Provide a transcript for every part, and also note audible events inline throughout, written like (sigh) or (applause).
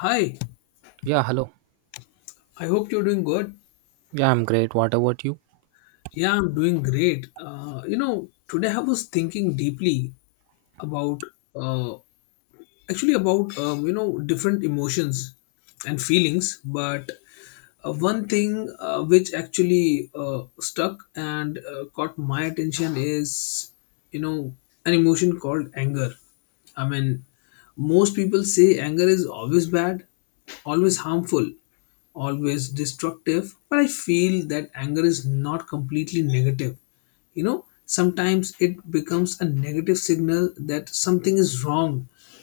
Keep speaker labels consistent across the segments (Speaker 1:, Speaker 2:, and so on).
Speaker 1: Hi,
Speaker 2: Yeah, hello.
Speaker 1: I hope you're doing good.
Speaker 2: Yeah, I'm great. What about you?
Speaker 1: Yeah, I'm doing great. Today I was thinking deeply about uh, actually about different emotions and feelings but one thing which actually stuck and caught my attention is you know an emotion called anger. i mean most people say anger is always bad, always harmful, always destructive, but I feel that anger is not completely negative. Sometimes it becomes a negative signal that something is wrong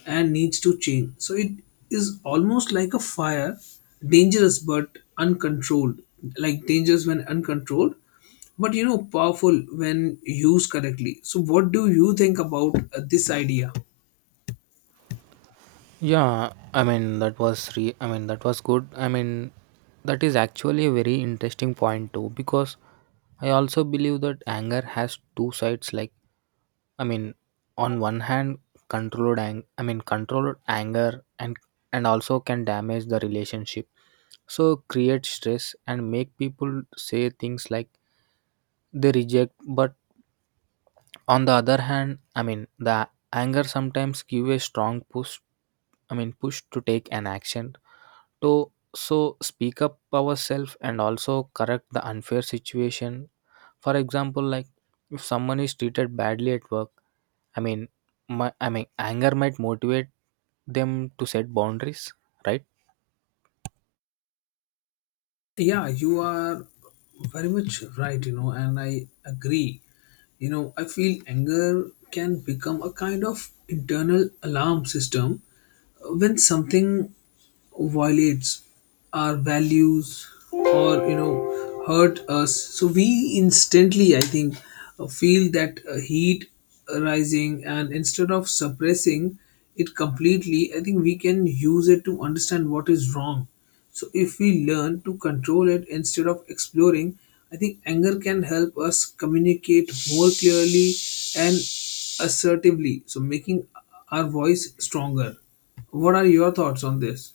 Speaker 1: and needs to change, so it is almost like a fire, dangerous but uncontrolled, like dangerous when uncontrolled but powerful when used correctly. So what do you think about this idea?
Speaker 2: Yeah, I mean I mean that was good. I mean that is actually a very interesting point too, because I also believe that anger has two sides, like I mean, on one hand, I mean controlled anger, and also can damage the relationship. So create stress and make people say things like they reject, but on the other hand, I mean, the anger sometimes give a strong push, I mean push to take an action to, so speak up ourselves and also correct the unfair situation. For example, like if someone is treated badly at work, I mean I mean anger might motivate them to set boundaries, right?
Speaker 1: Yeah, you are very much right, and I agree. I feel anger can become a kind of internal alarm system when something violates our values or hurt us, so we instantly, I think, feel that heat rising, and instead of suppressing it completely, I think we can use it to understand what is wrong. So if we learn to control it instead of exploring, I think anger can help us communicate more clearly and assertively, so making our voice stronger. What are your thoughts on this?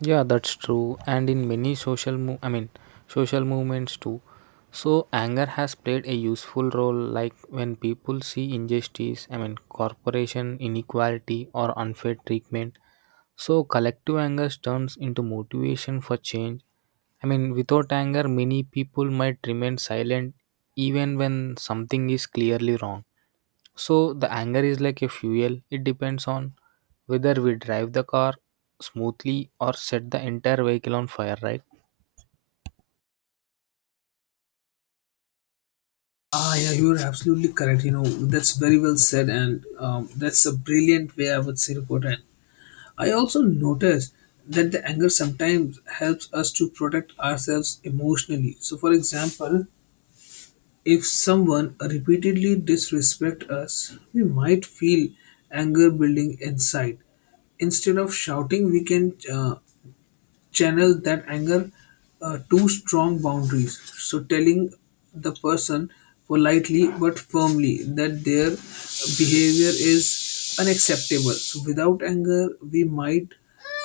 Speaker 2: Yeah, that's true. And in many I mean, social movements too. So anger has played a useful role, like when people see injustice, I mean, corporation inequality or unfair treatment. So collective anger turns into motivation for change. I mean, without anger, many people might remain silent even when something is clearly wrong. So the anger is like a fuel. It depends on whether we drive the car smoothly or set the entire vehicle on fire, right?
Speaker 1: Ah, yeah, you are absolutely correct. You know, that's very well said, and that's a brilliant way, I would say, to put it. I also notice that the anger sometimes helps us to protect ourselves emotionally. So, for example, if someone repeatedly disrespect us, we might feel anger building inside. Instead of shouting, we can channel that anger to strong boundaries. So, telling the person politely but firmly that their behavior is unacceptable. So, without anger, we might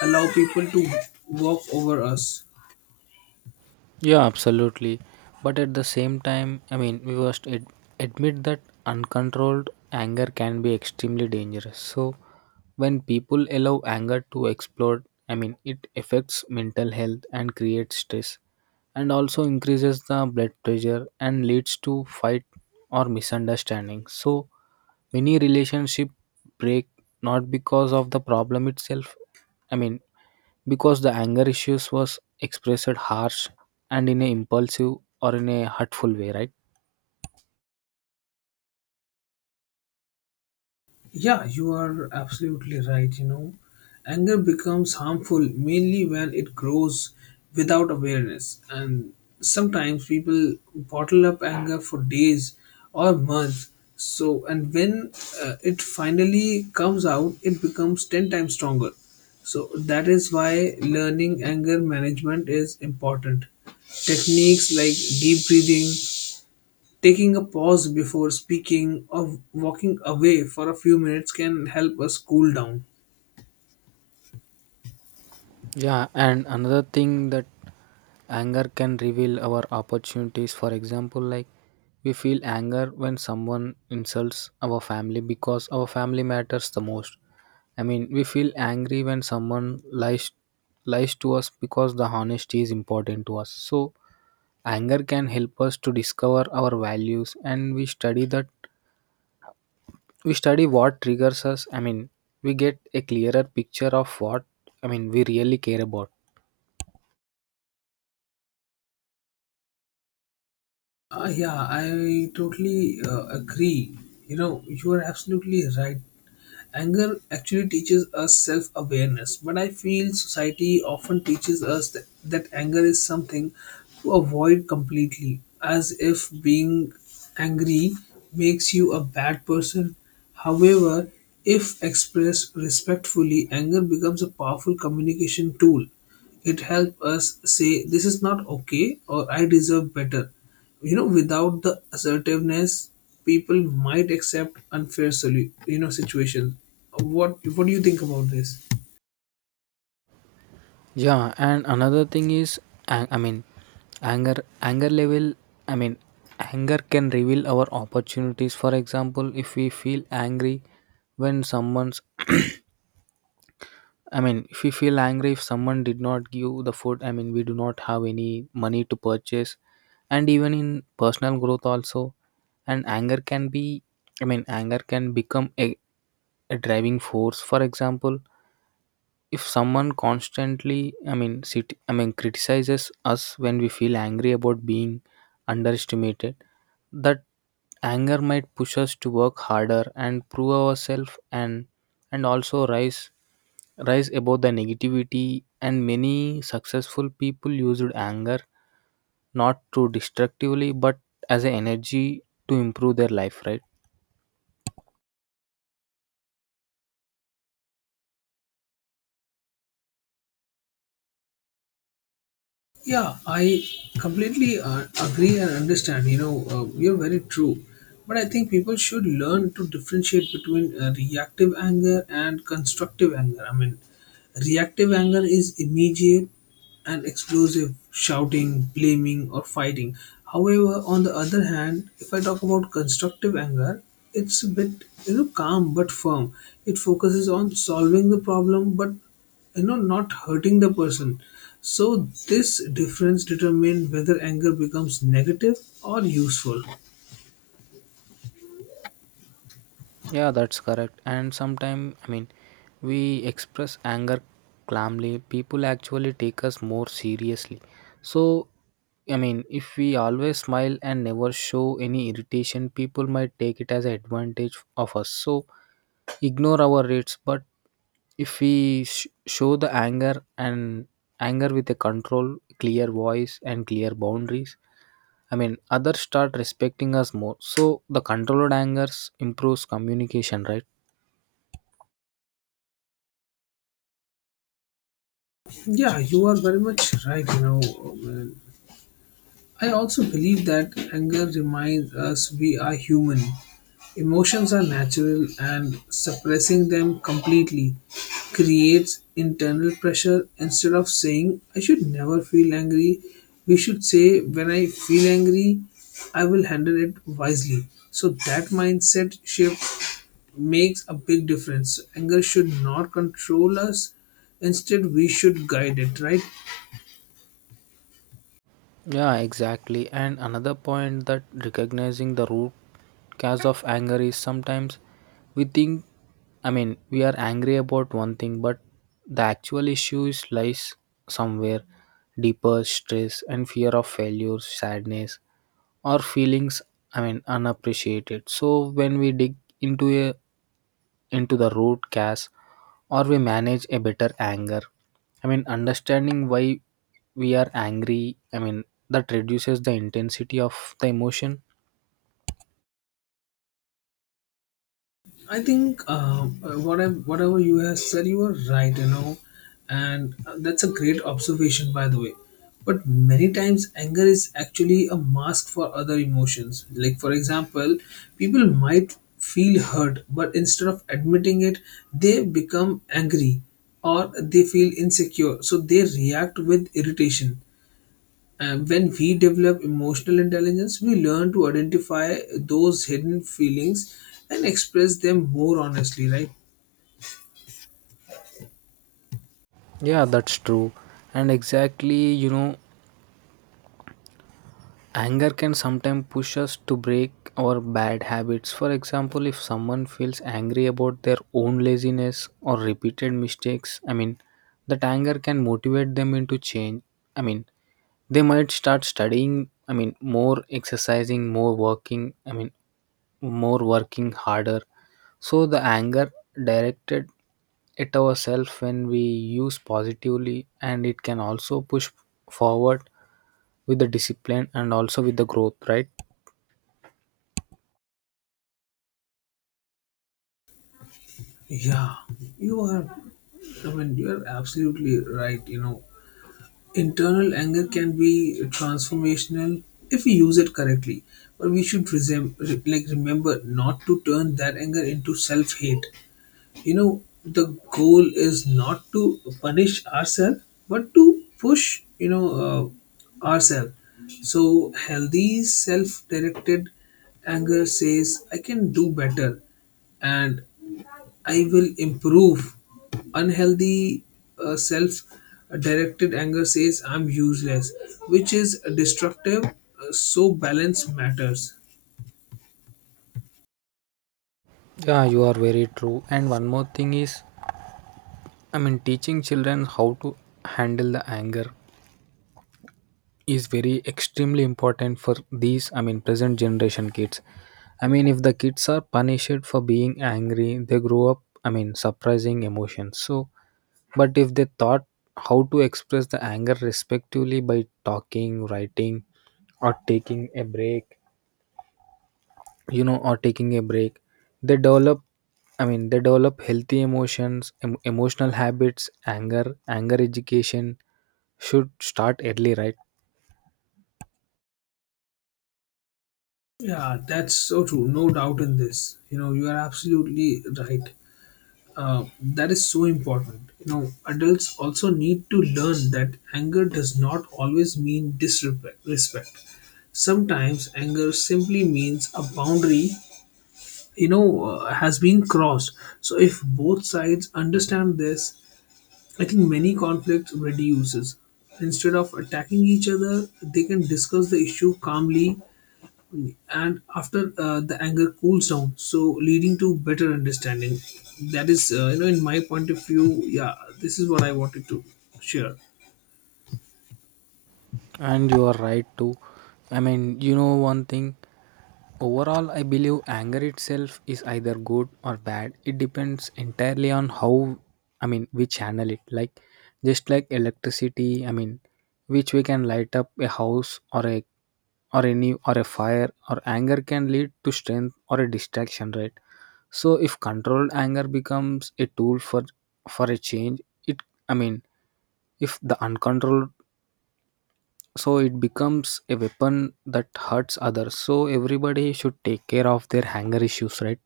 Speaker 1: allow people to walk over us.
Speaker 2: Yeah, absolutely. But at the same time, I mean, we must admit that uncontrolled anger can be extremely dangerous. So, when people allow anger to explode, I mean, it affects mental health and creates stress, and also increases the blood pressure and leads to fight or misunderstanding. So, many relationship break, not because of the problem itself. I mean, because the anger issues was expressed harsh and in a impulsive or in a hurtful way, right?
Speaker 1: Yeah, you are absolutely right. You know, anger becomes harmful mainly when it grows without awareness, and sometimes people bottle up anger for days or months. So, and when it finally comes out, it becomes 10 times stronger. So, that is why learning anger management is important. Techniques like deep breathing, taking a pause before speaking, or walking away for a few minutes can help us cool down.
Speaker 2: Yeah, and another thing that anger can reveal our opportunities, for example, like we feel anger when someone insults our family because our family matters the most. I mean, we feel angry when someone lies to us because the honesty is important to us. So anger can help us to discover our values, and we study that, we study what triggers us. I mean, we get a clearer picture of what, I mean, we really care about.
Speaker 1: Yeah, I totally agree. You know, you are absolutely right. Anger actually teaches us self awareness, but I feel society often teaches us that anger is something to avoid completely, as if being angry makes you a bad person. However, if expressed respectfully, anger becomes a powerful communication tool. It helps us say this is not okay or I deserve better. Without the assertiveness, people might accept unfair solu- situation. What do you think about this?
Speaker 2: Yeah, and another thing is, I mean anger, anger level, I mean anger can reveal our opportunities. For example, if we feel angry when someone's (clears throat) I mean, if you feel angry if someone did not give the food, I mean, we do not have any money to purchase. And even in personal growth, also, and anger can be, I mean, anger can become a driving force. For example, if someone constantly I mean criticizes us when we feel angry about being underestimated, that anger might push us to work harder and prove ourselves, and also rise above the negativity, and many successful people used anger not to destructively but as an energy to improve their life, right?
Speaker 1: Yeah, I completely agree and understand. You're very true, but I think people should learn to differentiate between reactive anger and constructive anger. Reactive anger is immediate and explosive, shouting, blaming, or fighting. However, on the other hand, if I talk about constructive anger, it's a bit, calm but firm. It focuses on solving the problem but not hurting the person. So this difference determines whether anger becomes negative or useful.
Speaker 2: Yeah, that's correct. And sometimes, I mean, we express anger calmly. People actually take us more seriously. So, I mean, if we always smile and never show any irritation, people might take it as an advantage of us. So, ignore our rates. But if we show the anger, and anger with a control, clear voice, and clear boundaries, I mean, others start respecting us more. So, the controlled angers improves communication, right?
Speaker 1: Yeah, you are very much right. You know, man. I also believe that anger reminds us we are human. Emotions are natural, and suppressing them completely creates internal pressure. Instead of saying, I should never feel angry, we should say, when I feel angry, I will handle it wisely. So, that mindset shift makes a big difference. Anger should not control us, instead, we should guide it, right?
Speaker 2: Yeah, exactly. And another point that recognizing the root cause of anger is, sometimes we think, I mean, we are angry about one thing, but the actual issue is, lies somewhere deeper: stress and fear of failure, sadness, or feelings, I mean, unappreciated. So when we dig into a into the root cause, or we manage a better anger, I mean understanding why we are angry, I mean that reduces the intensity of the emotion.
Speaker 1: I think whatever you have said, you are right, and that's a great observation, by the way. But many times, anger is actually a mask for other emotions. Like, for example, people might feel hurt, but instead of admitting it, they become angry, or they feel insecure, so they react with irritation. And when we develop emotional intelligence, we learn to identify those hidden feelings and express them more honestly, right?
Speaker 2: Yeah, that's true. And exactly, you know, anger can sometimes push us to break our bad habits. For example, if someone feels angry about their own laziness or repeated mistakes, I mean, that anger can motivate them into change. I mean, they might start studying, I mean, more exercising, I mean, more working harder, so the anger directed at ourselves when we use positively, and it can also push forward with the discipline and also with the growth, right?
Speaker 1: Yeah, you are, you are absolutely right. You know, internal anger can be transformational if we use it correctly, but we should remember not to turn that anger into self hate. The goal is not to punish ourselves but to push, ourselves. So healthy self-directed anger says I can do better and I will improve. Unhealthy self-directed anger says I'm useless, which is destructive. So balance matters.
Speaker 2: Yeah, you are very true. And one more thing is, I mean teaching children how to handle the anger is very extremely important for these, I mean present generation kids. I mean, if the kids are punished for being angry they grow up, I mean surprising emotions. So but if they thought how to express the anger respectively by talking, writing, or taking a break, you know, or taking a break they develop, I mean they develop healthy emotions, emotional habits. Anger, anger education should start early, right?
Speaker 1: Yeah, that's so true, no doubt in this. You know, you are absolutely right. That is so important. You know, adults also need to learn that anger does not always mean disrespect. Respect. Sometimes anger simply means a boundary, has been crossed. So if both sides understand this, I think many conflicts reduces. Instead of attacking each other, they can discuss the issue calmly and after the anger cools down, so leading to better understanding. That is, in my point of view, yeah, this is what I wanted to share.
Speaker 2: And you are right too. I mean, you know, one thing: overall I believe anger itself is either good or bad. It depends entirely on how, I mean, we channel it, like just like electricity, I mean, which we can light up a house or a, or any, or a fire, or anger can lead to strength or a distraction, right? So if controlled anger becomes a tool for, a change, it, I mean, if the uncontrolled, so it becomes a weapon that hurts others. So everybody should take care of their hanger issues, right?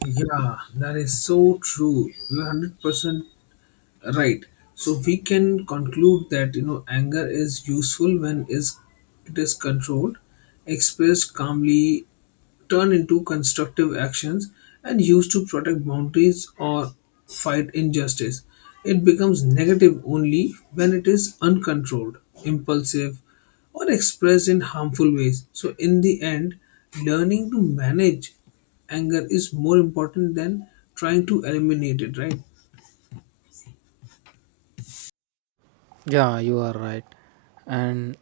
Speaker 1: Yeah, that is so true. You're 100% right. So we can conclude that, you know, anger is useful when is it is controlled, expressed calmly, turn into constructive actions, and used to protect boundaries or fight injustice. It becomes negative only when it is uncontrolled, impulsive, or expressed in harmful ways. So, in the end, learning to manage anger is more important than trying to eliminate it, right?
Speaker 2: Yeah, you are right. and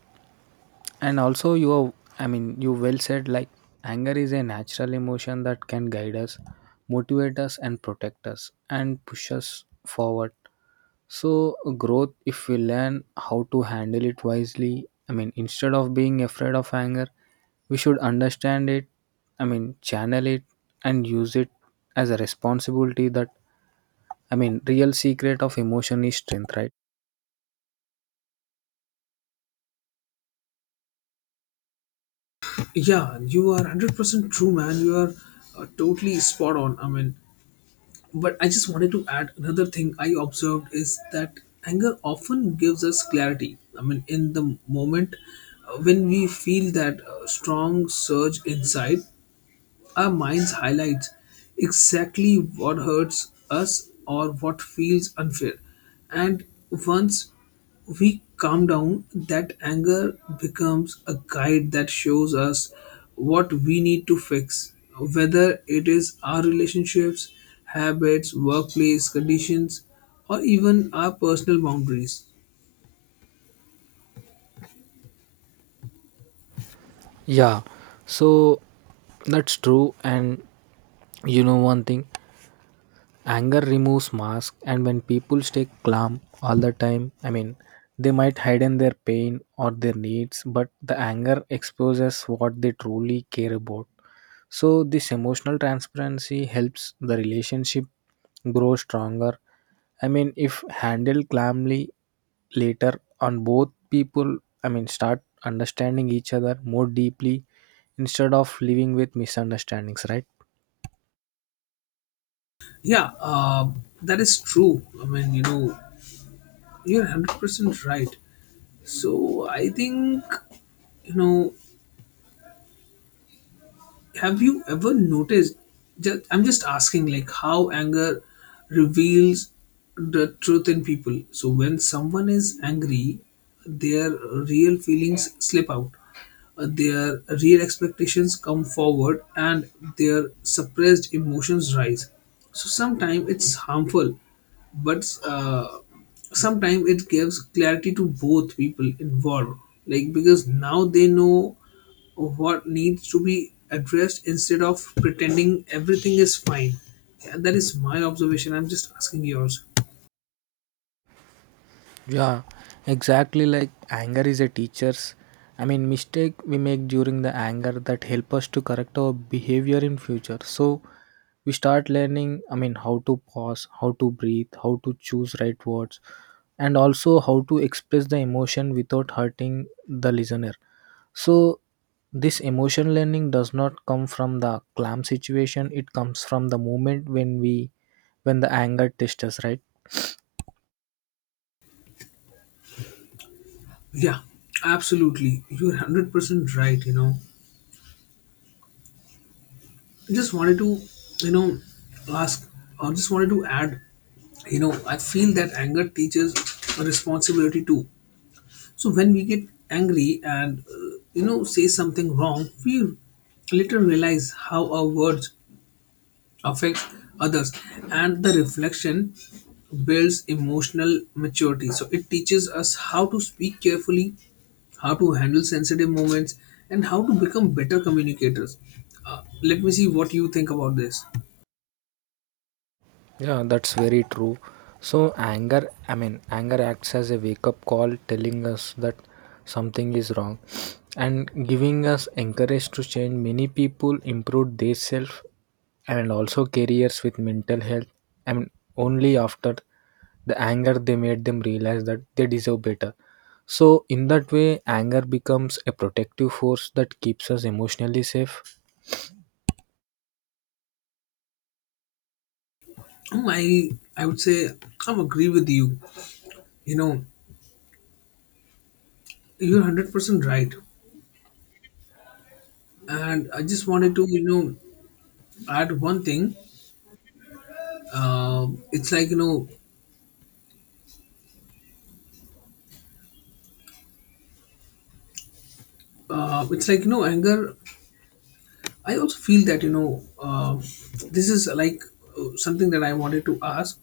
Speaker 2: and also you are, I mean, you well said, like anger is a natural emotion that can guide us, motivate us, and protect us, and push us forward. So, growth, if we learn how to handle it wisely, I mean, instead of being afraid of anger, we should understand it, I mean, channel it, and use it as a responsibility that, I mean, real secret of emotion is strength, right?
Speaker 1: Yeah, you are 100% true, man. You are totally spot on. But I just wanted to add another thing I observed is that anger often gives us clarity. I mean, in the moment, when we feel that strong surge inside, our minds highlights exactly what hurts us or what feels unfair. And once we calm down, that anger becomes a guide that shows us what we need to fix, whether it is our relationships, habits, workplace conditions, or even our personal boundaries.
Speaker 2: Yeah. So, that's true. And you know, one thing. Anger removes mask, and when people stay calm all the time, I mean, they might hide in their pain or their needs, but the anger exposes what they truly care about. So this emotional transparency helps the relationship grow stronger, I mean, if handled calmly later on. Both people, I mean, start understanding each other more deeply instead of living with misunderstandings, right?
Speaker 1: Yeah, that is true. I mean, you know, you're 100% right. So I think, you know, have you ever noticed, just I'm just asking, like, how anger reveals the truth in people? So when someone is angry, their real feelings slip out. Their real expectations come forward, and their suppressed emotions rise. So sometimes it's harmful, but uh, sometimes it gives clarity to both people involved, like, because now they know what needs to be addressed instead of pretending everything is fine. Yeah, that is my observation. I'm just asking yours.
Speaker 2: Yeah, exactly, like anger is a teacher's. I mean, mistake we make during the anger that help us to correct our behavior in future. So we start learning, I mean, how to pause, how to breathe, how to choose right words, and also how to express the emotion without hurting the listener. So this emotion learning does not come from the calm situation. It comes from the moment when we, when the anger tests us, right?
Speaker 1: Yeah, absolutely. You're 100% right. You know, I just wanted to, you know, ask, or just wanted to add, you know, I feel that anger teaches a responsibility too. So when we get angry and, say something wrong, we later realize how our words affects others, and the reflection builds emotional maturity. So it teaches us how to speak carefully, how to handle sensitive moments, and how to become better communicators. Let me see what you think about this.
Speaker 2: Yeah, that's very true. So, anger, I mean, anger acts as a wake up call telling us that something is wrong and giving us encourage to change. Many people improve their self and also careers with mental health. I mean, only after the anger they made them realize that they deserve better. So, in that way, anger becomes a protective force that keeps us emotionally safe.
Speaker 1: Um, i I would say I agree with you. You know, you're 100% right, and I just wanted to, you know, add one thing. It's like, you know, it's like, you know, anger, I also feel that, you know, this is like something that I wanted to ask.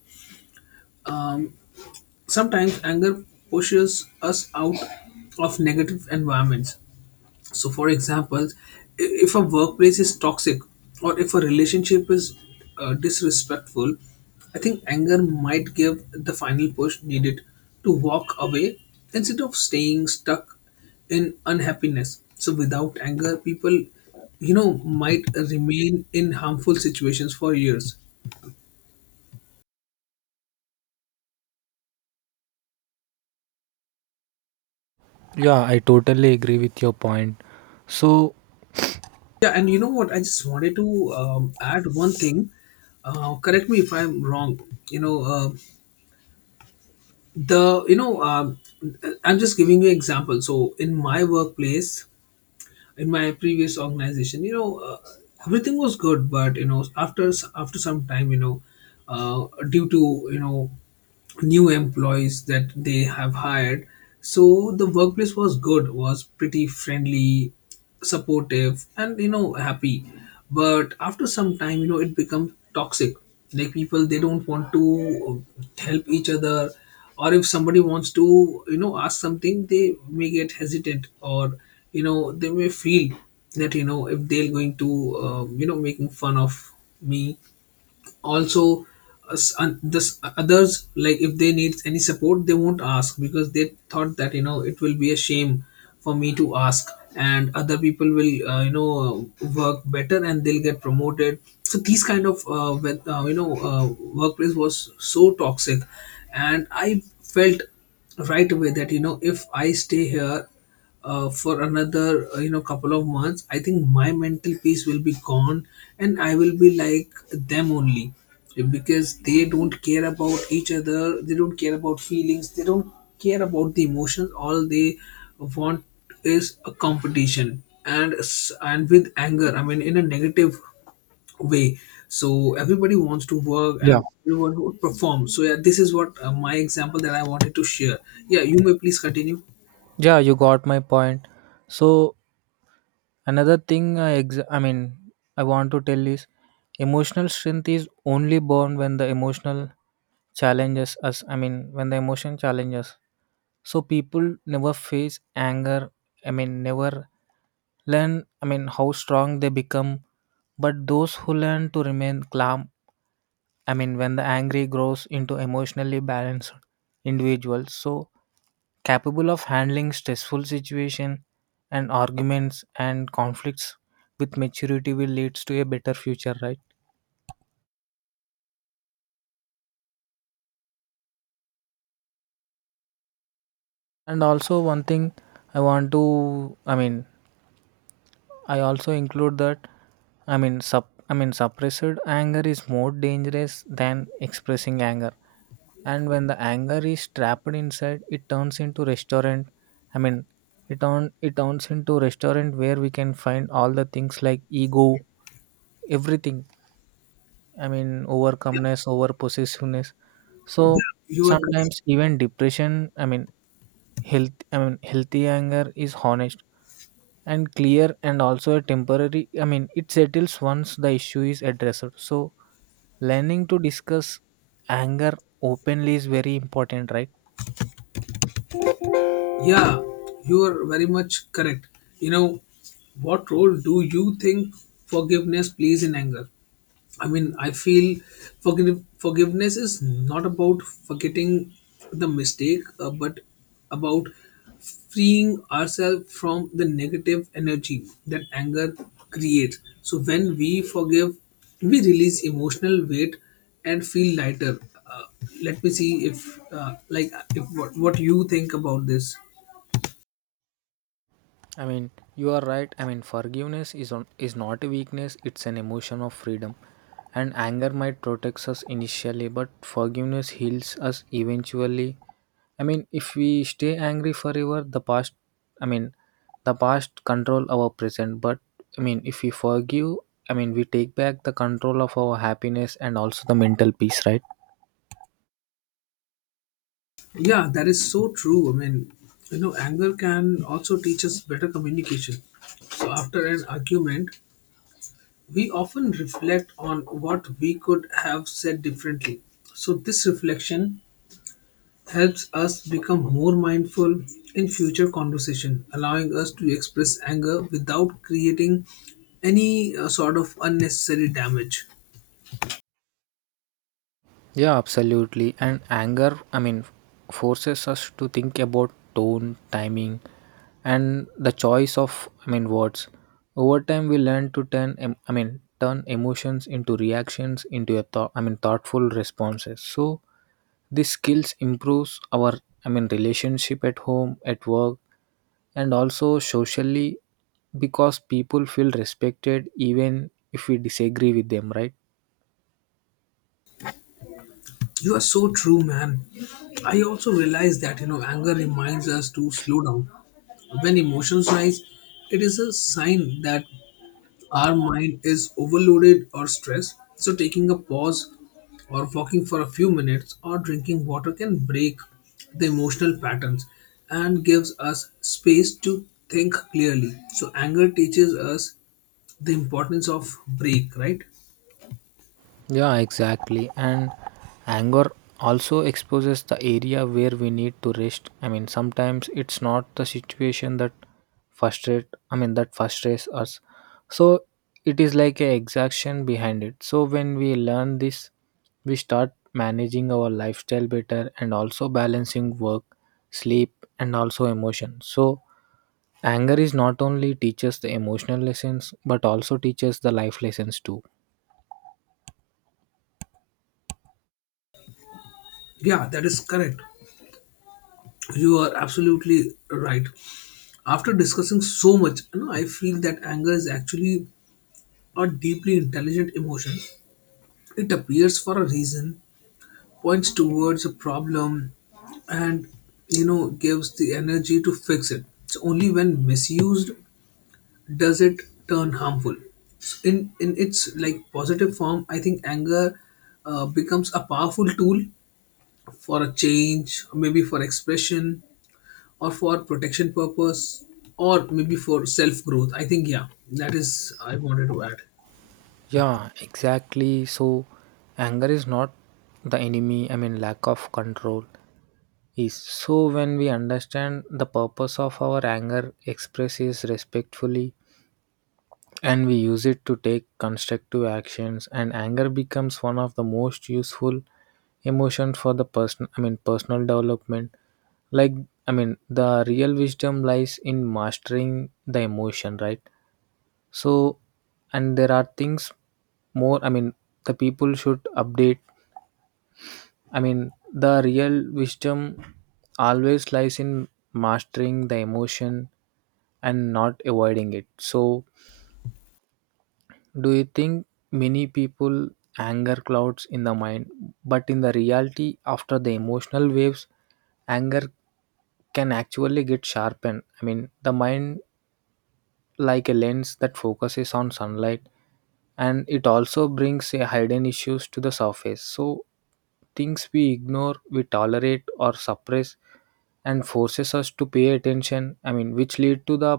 Speaker 1: Sometimes anger pushes us out of negative environments. So, for example, if a workplace is toxic or if a relationship is disrespectful, I think anger might give the final push needed to walk away instead of staying stuck in unhappiness. So, without anger, people, you know, might remain in harmful situations for years.
Speaker 2: Yeah, I totally agree with your point. So,
Speaker 1: Yeah, and you know what? I just wanted to add one thing. Correct me if I'm wrong. You know, the you know I'm just giving you example. So in my workplace, in my previous organization, everything was good, but you know, after after some time, you know, due to, you know, new employees that they have hired. So the workplace was good, was pretty friendly, supportive, and, you know, happy. But after some time, you know, it becomes toxic. Like people, they don't want to help each other, or if somebody wants to, ask something, they may get hesitant, or they may feel that if they're going to, making fun of me also. This others, like if they need any support, they won't ask because they thought that it will be a shame for me to ask, and other people will work better and they'll get promoted. So these kind of workplace was so toxic. And I felt right away that if I stay here for another couple of months, I think my mental peace will be gone and I will be like them only, because they don't care about each other, they don't care about feelings, they don't care about the emotions. All they want is a competition and with anger, I mean, in a negative way. So everybody wants to work
Speaker 2: yeah.
Speaker 1: and everyone would perform. So yeah, this is what, my example that I wanted to share. Yeah, you may please continue.
Speaker 2: Yeah, you got my point. So, another thing I mean I want to tell is, emotional strength is only born when the emotional challenges us. I mean when the emotion challenges. So people never face anger, I mean never learn, I mean, how strong they become. But those who learn to remain calm, I mean, when the angry grows into emotionally balanced individuals, so capable of handling stressful situation and arguments and conflicts with maturity, will leads to a better future, right? And also one thing I want to, I mean, I also include that, I mean, I mean, suppressed anger is more dangerous than expressing anger, and when the anger is trapped inside it turns into restaurant, I mean, it turns into restaurant where we can find all the things, like ego, everything, I mean,
Speaker 1: yeah,
Speaker 2: overcomeness, over possessiveness, so
Speaker 1: yeah, you are correct.
Speaker 2: sometimes even depression, I mean health, I mean healthy anger is honest and clear and also a temporary. I mean, it settles once the issue is addressed. So learning to discuss anger openly is very important, right?
Speaker 1: Yeah, you are very much correct. You know, what role do you think forgiveness plays in anger? I mean, I feel forgiveness is not about forgetting the mistake, but about freeing ourselves from the negative energy that anger creates. So, when we forgive, we release emotional weight and feel lighter. Uh, Let me see if, like, if what, what you think about this.
Speaker 2: I mean, you are right. I mean, forgiveness is not a weakness; it's an emotion of freedom. And anger might protect us initially, but forgiveness heals us eventually. I mean, if we stay angry forever, the past, I mean, the past control our present. But I mean, if we forgive, I mean, we take back the control of our happiness and also the mental peace, right?
Speaker 1: Yeah, that is so true. I mean, you know, anger can also teach us better communication. So, after an argument, we often reflect on what we could have said differently. So, this reflection helps us become more mindful in future conversation, allowing us to express anger without creating any sort of unnecessary damage.
Speaker 2: Yeah, absolutely. And anger, I mean, forces us to think about tone, timing, and the choice of, I mean, words. Over time, we learn to turn, I mean, turn emotions into reactions, into a thought, I mean, thoughtful responses. So these skills improves our, I mean, relationship at home, at work, and also socially, because people feel respected even if we disagree with them, right?
Speaker 1: You are so true, man. I also realize that, you know, anger reminds us to slow down. When emotions rise, it is a sign that our mind is overloaded or stressed. So, taking a pause or walking for a few minutes or drinking water can break the emotional patterns and gives us space to think clearly. So, anger teaches us the importance of break, right?
Speaker 2: Yeah, exactly. And anger also exposes the area where we need to rest. I mean, sometimes it's not the situation that frustrate, I mean, that frustrates us. So it is like a exaction behind it. So when we learn this, we start managing our lifestyle better and also balancing work, sleep, and also emotion. So anger is not only teaches the emotional lessons but also teaches the life lessons too.
Speaker 1: Yeah, that is correct. You are absolutely right. After discussing so much, you know, I feel that anger is actually a deeply intelligent emotion. It appears for a reason, points towards a problem, and you know, gives the energy to fix it. So only when misused does it turn harmful. So in its, like, positive form, I think anger becomes a powerful tool for a change, maybe for expression, or for protection purpose, or maybe for self growth. I think, yeah, that is I wanted to add.
Speaker 2: Yeah, exactly. So, anger is not the enemy, I mean, lack of control is. So, when we understand the purpose of our anger, expresses respectfully, and we use it to take constructive actions, and anger becomes one of the most useful emotions for the person, I mean, personal development. Like, I mean, the real wisdom lies in mastering the emotion, right? So, and there are things more, I mean, the people should update. I mean, the real wisdom always lies in mastering the emotion and not avoiding it. So, do you think many people anger clouds in the mind, but in the reality, after the emotional waves, anger can actually get sharpened? I mean, the mind like a lens that focuses on sunlight, and it also brings a hidden issues to the surface, so things we ignore, we tolerate, or suppress, and forces us to pay attention, I mean which lead to the,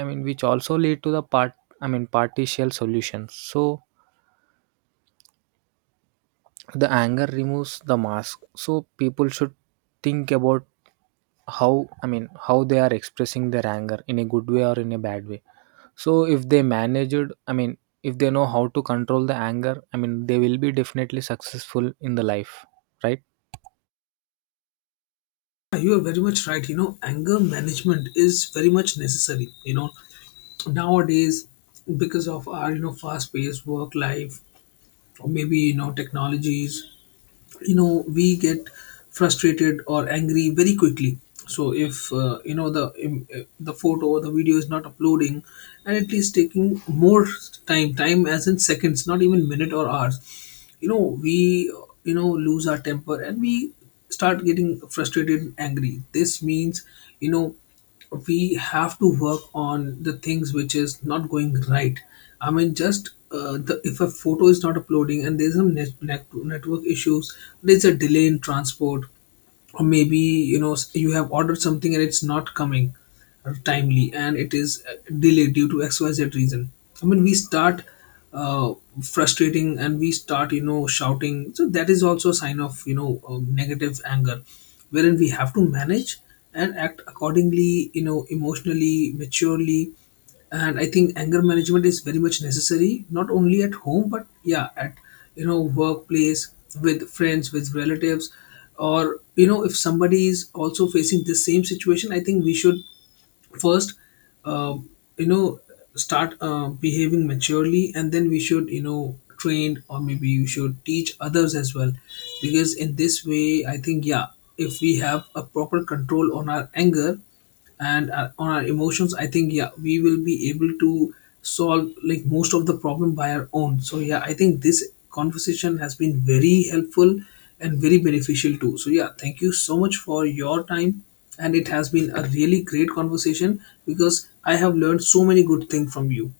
Speaker 2: I mean which also lead to the part, I mean partial solutions. So the anger removes the mask, so people should think about how, I mean how they are expressing their anger, in a good way or in a bad way. So if they managed, I mean, if they know how to control the anger, I mean, they will be definitely successful in the life, right?
Speaker 1: Yeah, you are very much right. You know, anger management is very much necessary, you know, nowadays because of our, you know, fast paced work life or maybe, you know, technologies. You know, we get frustrated or angry very quickly. So if, you know, the the photo or the video is not uploading and at least taking more time, as in seconds, not even minute or hours, you know, we, you know, lose our temper and we start getting frustrated and angry. This means, you know, we have to work on the things which is not going right. I mean, just if a photo is not uploading and there's some network issues, there's a delay in transport, or maybe, you know, you have ordered something and it's not coming timely and it is delayed due to xyz reason, I mean, we start uh, frustrating and we start, you know, shouting. So that is also a sign of, you know, negative anger, wherein we have to manage and act accordingly, you know, emotionally, maturely. And I think anger management is very much necessary, not only at home but yeah, at, you know, workplace, with friends, with relatives, or you know, if somebody is also facing the same situation, I think we should first, uh, you know start behaving maturely, and then we should, you know, train, or maybe you should teach others as well. Because in this way, I think, yeah, if we have a proper control on our anger and on our emotions, I think, yeah, we will be able to solve like most of the problem by our own. So yeah, I think this conversation has been very helpful and very beneficial too. So, yeah, thank you so much for your time. And it has been a really great conversation because I have learned so many good things from you.